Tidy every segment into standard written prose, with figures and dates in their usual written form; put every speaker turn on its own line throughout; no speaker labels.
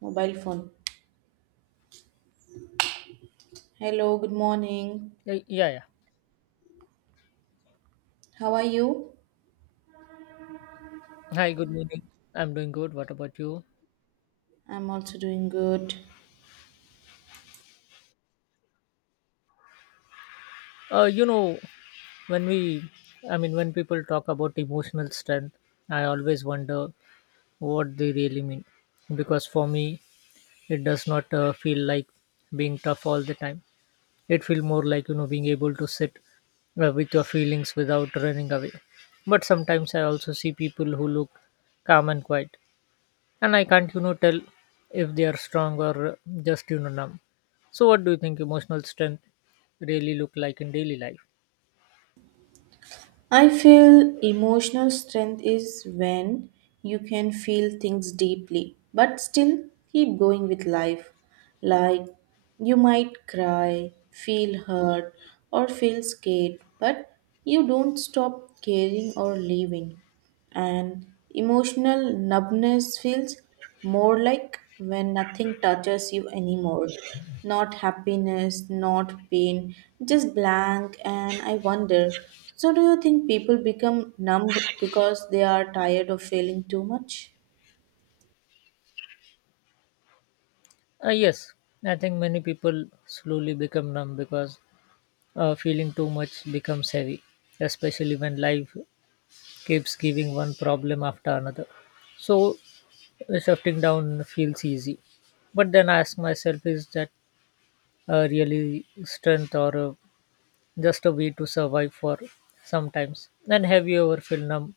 Mobile phone. Hello, good morning.
Yeah, yeah.
How are you?
Hi, good morning. I'm doing good. What about you?
I'm also doing good.
Uh, you know, when we, I mean, When people talk about emotional strength, I always wonder what they really mean. Because for me, it does not feel like being tough all the time. It feels more like, you know, being able to sit with your feelings without running away. But sometimes I also see people who look calm and quiet, and I can't tell if they are strong or just numb. So what do you think emotional strength really look like in daily life?
I feel emotional strength is when you can feel things deeply, but still keep going with life. Like you might cry, feel hurt, or feel scared, but you don't stop caring or living. And emotional numbness feels more like when nothing touches you anymore, not happiness, not pain, just blank. And I wonder, so do you think people become numb because they are tired of feeling too much?
Yes, I think many people slowly become numb because feeling too much becomes heavy, especially when life keeps giving one problem after another. So shifting down feels easy, but then I ask myself, is that really strength or just a way to survive for sometimes? And have you ever felt numb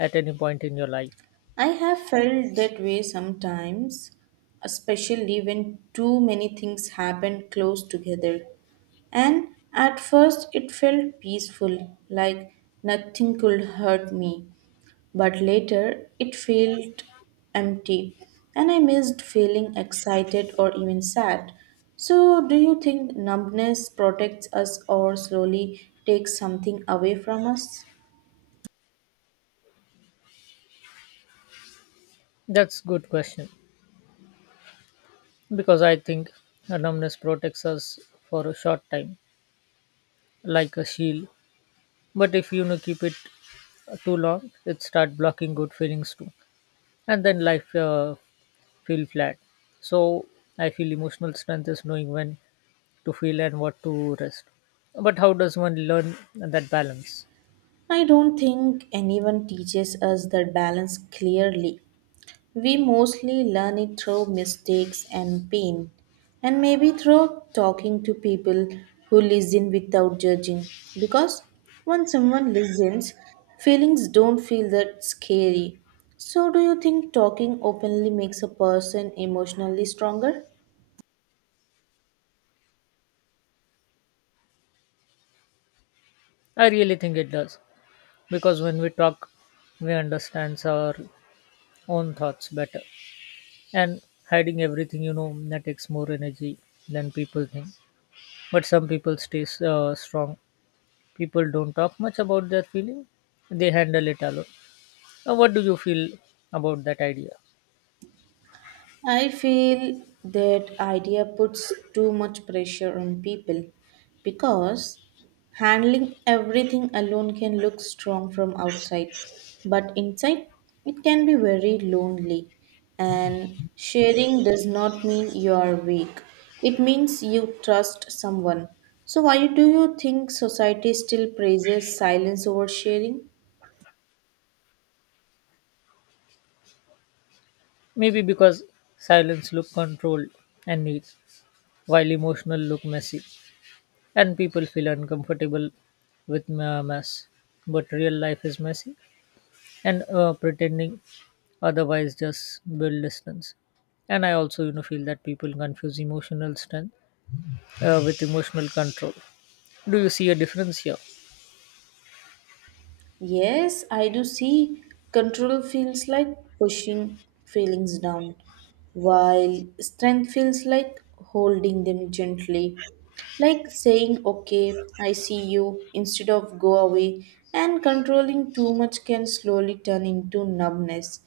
at any point in your life?
I have felt that way sometimes, especially when too many things happen close together. And at first it felt peaceful, like nothing could hurt me. But later it felt empty, and I missed feeling excited or even sad. So, do you think numbness protects us or slowly takes something away from us?
That's good question, because I think a numbness protects us for a short time, like a shield. But if keep it too long, it start blocking good feelings too, and then life feel flat. So I feel emotional strength is knowing when to feel and what to rest. But how does one learn that balance?
I don't think anyone teaches us that balance clearly. We mostly learn it through mistakes and pain, and maybe through talking to people who listen without judging. Because when someone listens, feelings don't feel that scary. So, do you think talking openly makes a person emotionally stronger?
I really think it does, because when we talk we understand our own thoughts better. And hiding everything, that takes more energy than people think. But some people stay strong, people don't talk much about their feeling, they handle it alone. Now, what do you feel about that idea?
I feel that idea puts too much pressure on people because handling everything alone can look strong from outside, but inside it can be very lonely. And sharing does not mean you are weak, it means you trust someone. So, why do you think society still praises silence over sharing?
Maybe because silence look controlled and neat, while emotional look messy and people feel uncomfortable with mess. But real life is messy, and pretending otherwise just build distance. And I also feel that people confuse emotional strength with emotional control. Do you see a difference here?
Yes, I do see. Control feels like pushing feelings down, while strength feels like holding them gently. Like saying, okay, I see you, instead of go away, and controlling too much can slowly turn into numbness.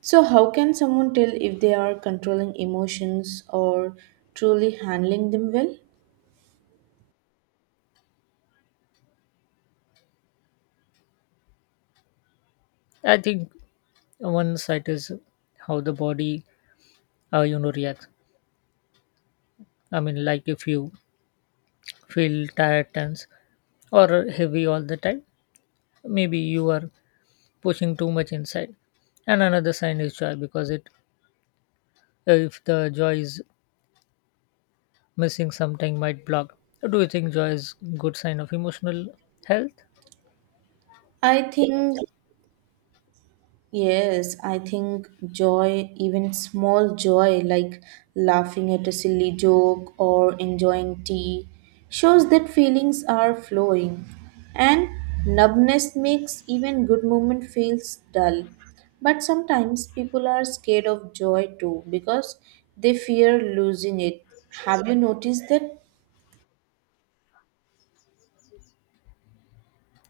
So, how can someone tell if they are controlling emotions or truly handling them well?
I think one side is how the body reacts. Like, if you feel tired, tense or heavy all the time, maybe you are pushing too much inside. And another sign is joy, because it if the joy is missing, something might block. Do you think joy is good sign of emotional health?
I think Yes, I think joy, even small joy like laughing at a silly joke or enjoying tea, shows that feelings are flowing. And numbness makes even good moment feels dull. But sometimes people are scared of joy too because they fear losing it. Have you noticed that?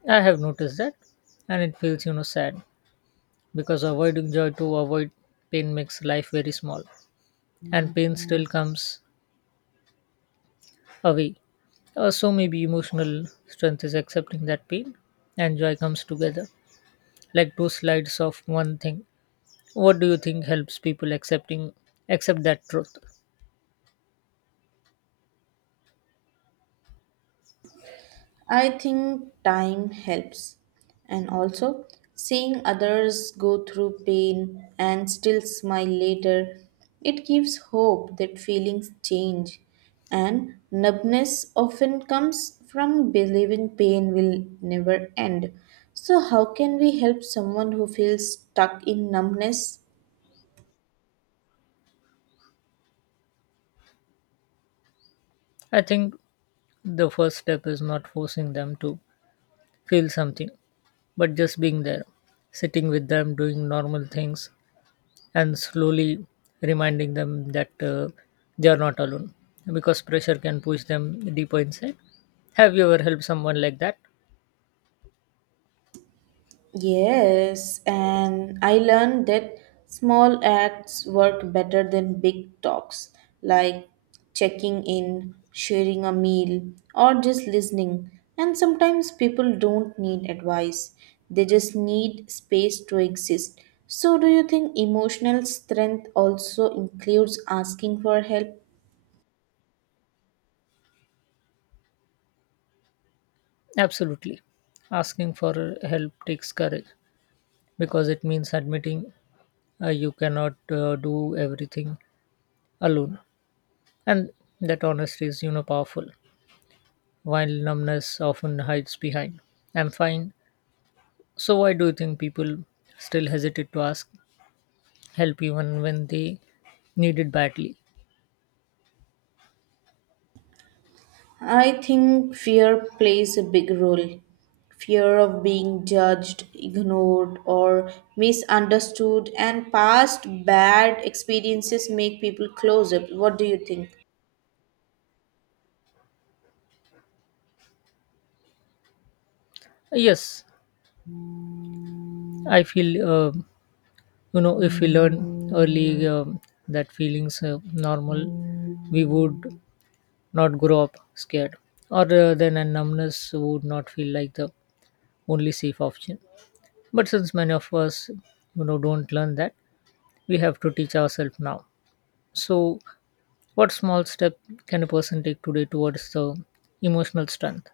I have noticed that, and it feels, you know, sad because avoiding joy to avoid pain makes life very small, and pain still comes away. So maybe emotional strength is accepting that pain and joy comes together, like two sides of one thing. What do you think helps people accept that truth?
I think time helps, and also seeing others go through pain and still smile later, it gives hope that feelings change. And numbness often comes from believing pain will never end. So, how can we help someone who feels stuck in numbness?
I think the first step is not forcing them to feel something, but just being there, sitting with them, doing normal things, and slowly reminding them that they are not alone, because pressure can push them deeper inside. Have you ever helped someone like that?
Yes, and I learned that small acts work better than big talks, like checking in, sharing a meal, or just listening. And sometimes people don't need advice, they just need space to exist. So, do you think emotional strength also includes asking for help?
Absolutely. Asking for help takes courage because it means admitting you cannot do everything alone. And that honesty is, you know, powerful, while numbness often hides behind "I'm fine." So, why do you think people still hesitate to ask help even when they need it badly?
I think fear plays a big role. Fear of being judged, ignored, or misunderstood, and past bad experiences make people closer. What do you think?
Yes, I feel, if we learn early that feelings are normal, we would not grow up scared, or then a numbness would not feel like the only safe option. But since many of us, don't learn that, we have to teach ourselves now. So, what small step can a person take today towards the emotional strength?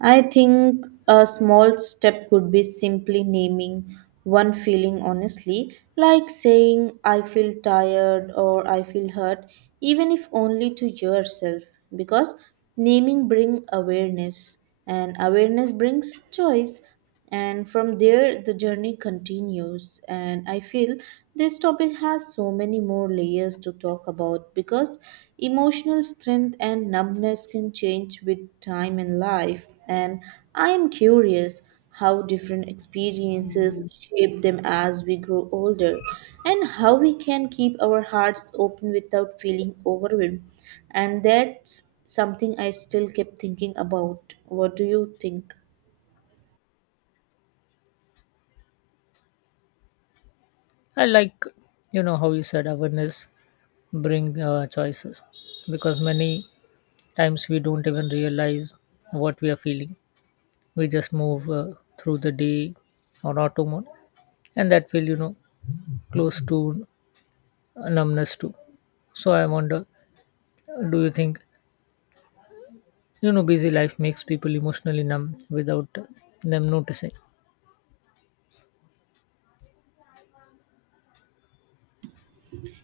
I think a small step could be simply naming one feeling honestly, like saying, I feel tired or I feel hurt, even if only to yourself, because naming brings awareness and awareness brings choice, and from there the journey continues. And I feel this topic has so many more layers to talk about because emotional strength and numbness can change with time and life, and I am curious how different experiences shape them as we grow older and how we can keep our hearts open without feeling overwhelmed. And that's something I still keep thinking about. What do you think?
I like, you know, how you said awareness bring choices, because many times we don't even realize what we are feeling. We just move through the day on auto mode, and that feel, close to numbness too. So I wonder, do you think busy life makes people emotionally numb without them noticing?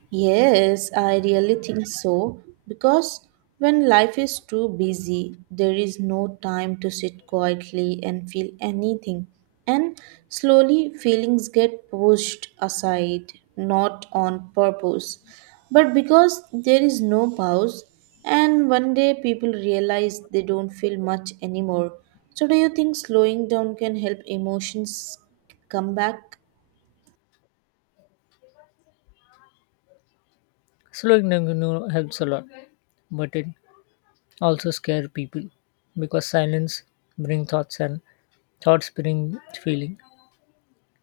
Yes, I really think so. Because when life is too busy, there is no time to sit quietly and feel anything. And slowly, feelings get pushed aside, not on purpose, but because there is no pause. And one day, people realize they don't feel much anymore. So, do you think slowing down can help emotions come back?
Slowing down, helps a lot, but it also scares people because silence bring thoughts, and thoughts bring feeling,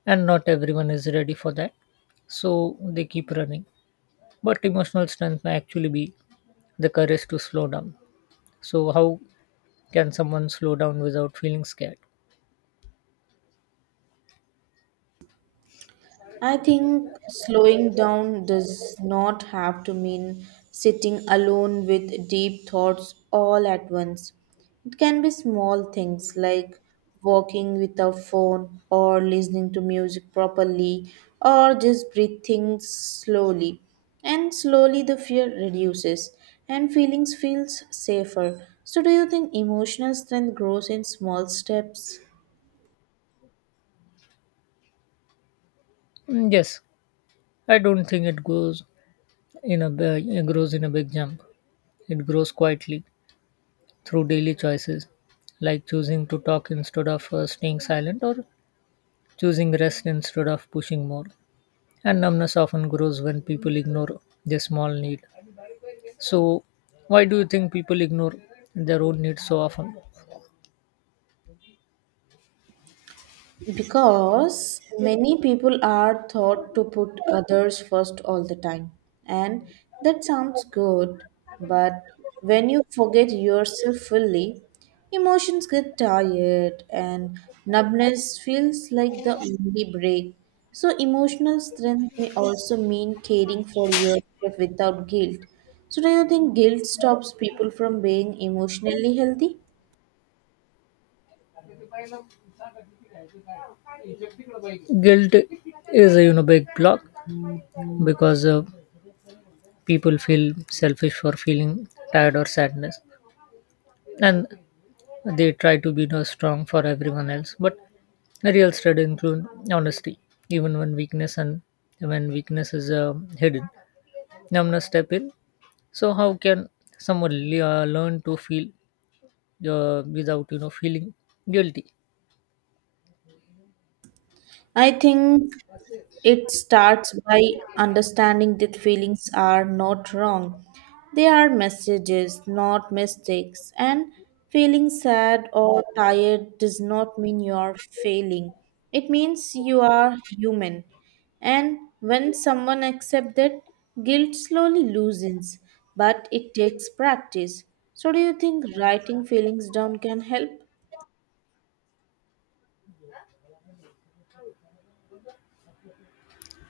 and not everyone is ready for that, so they keep running. But emotional strength may actually be the courage to slow down. So, how can someone slow down without feeling scared?
I think slowing down does not have to mean sitting alone with deep thoughts all at once. It can be small things like walking without phone or listening to music properly or just breathing slowly. And slowly the fear reduces and feelings feels safer. So do you think emotional strength grows in small steps?
Mm, yes, I don't think it grows it grows in a big jump. It grows quietly through daily choices, like choosing to talk instead of staying silent, or choosing rest instead of pushing more. And numbness often grows when people ignore their small need. So, why do you think people ignore their own needs so often?
Because many people are taught to put others first all the time. And that sounds good, but when you forget yourself fully, emotions get tired and numbness feels like the only break. So, emotional strength may also mean caring for yourself without guilt. So, do you think guilt stops people from being emotionally healthy?
Guilt is a, big block, because people feel selfish for feeling tired or sadness. And they try to be, you know, strong for everyone else, but a real strength include honesty even when weakness and when weakness is hidden. Now I'm gonna step in. So how can someone learn to feel without, feeling guilty?
I think It starts by understanding that feelings are not wrong. They are messages, not mistakes. And feeling sad or tired does not mean you are failing. It means you are human. And when someone accepts that, guilt slowly loosens, but it takes practice. So, do you think writing feelings down can help?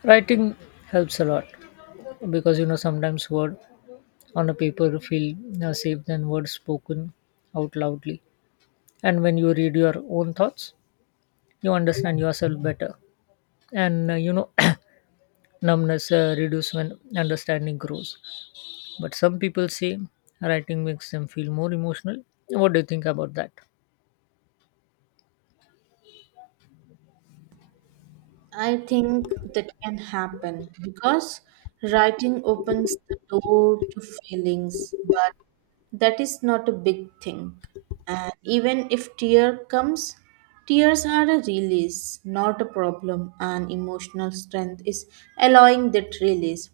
Writing helps a lot, because, you know, sometimes word on a paper feel safe than words spoken out loudly. And when you read your own thoughts, you understand yourself better. And numbness reduces when understanding grows. But some people say writing makes them feel more emotional. What do you think about that?
I think that can happen because writing opens the door to feelings, but that is not a big thing. And even if tear comes, tears are a release, not a problem, and emotional strength is allowing that release,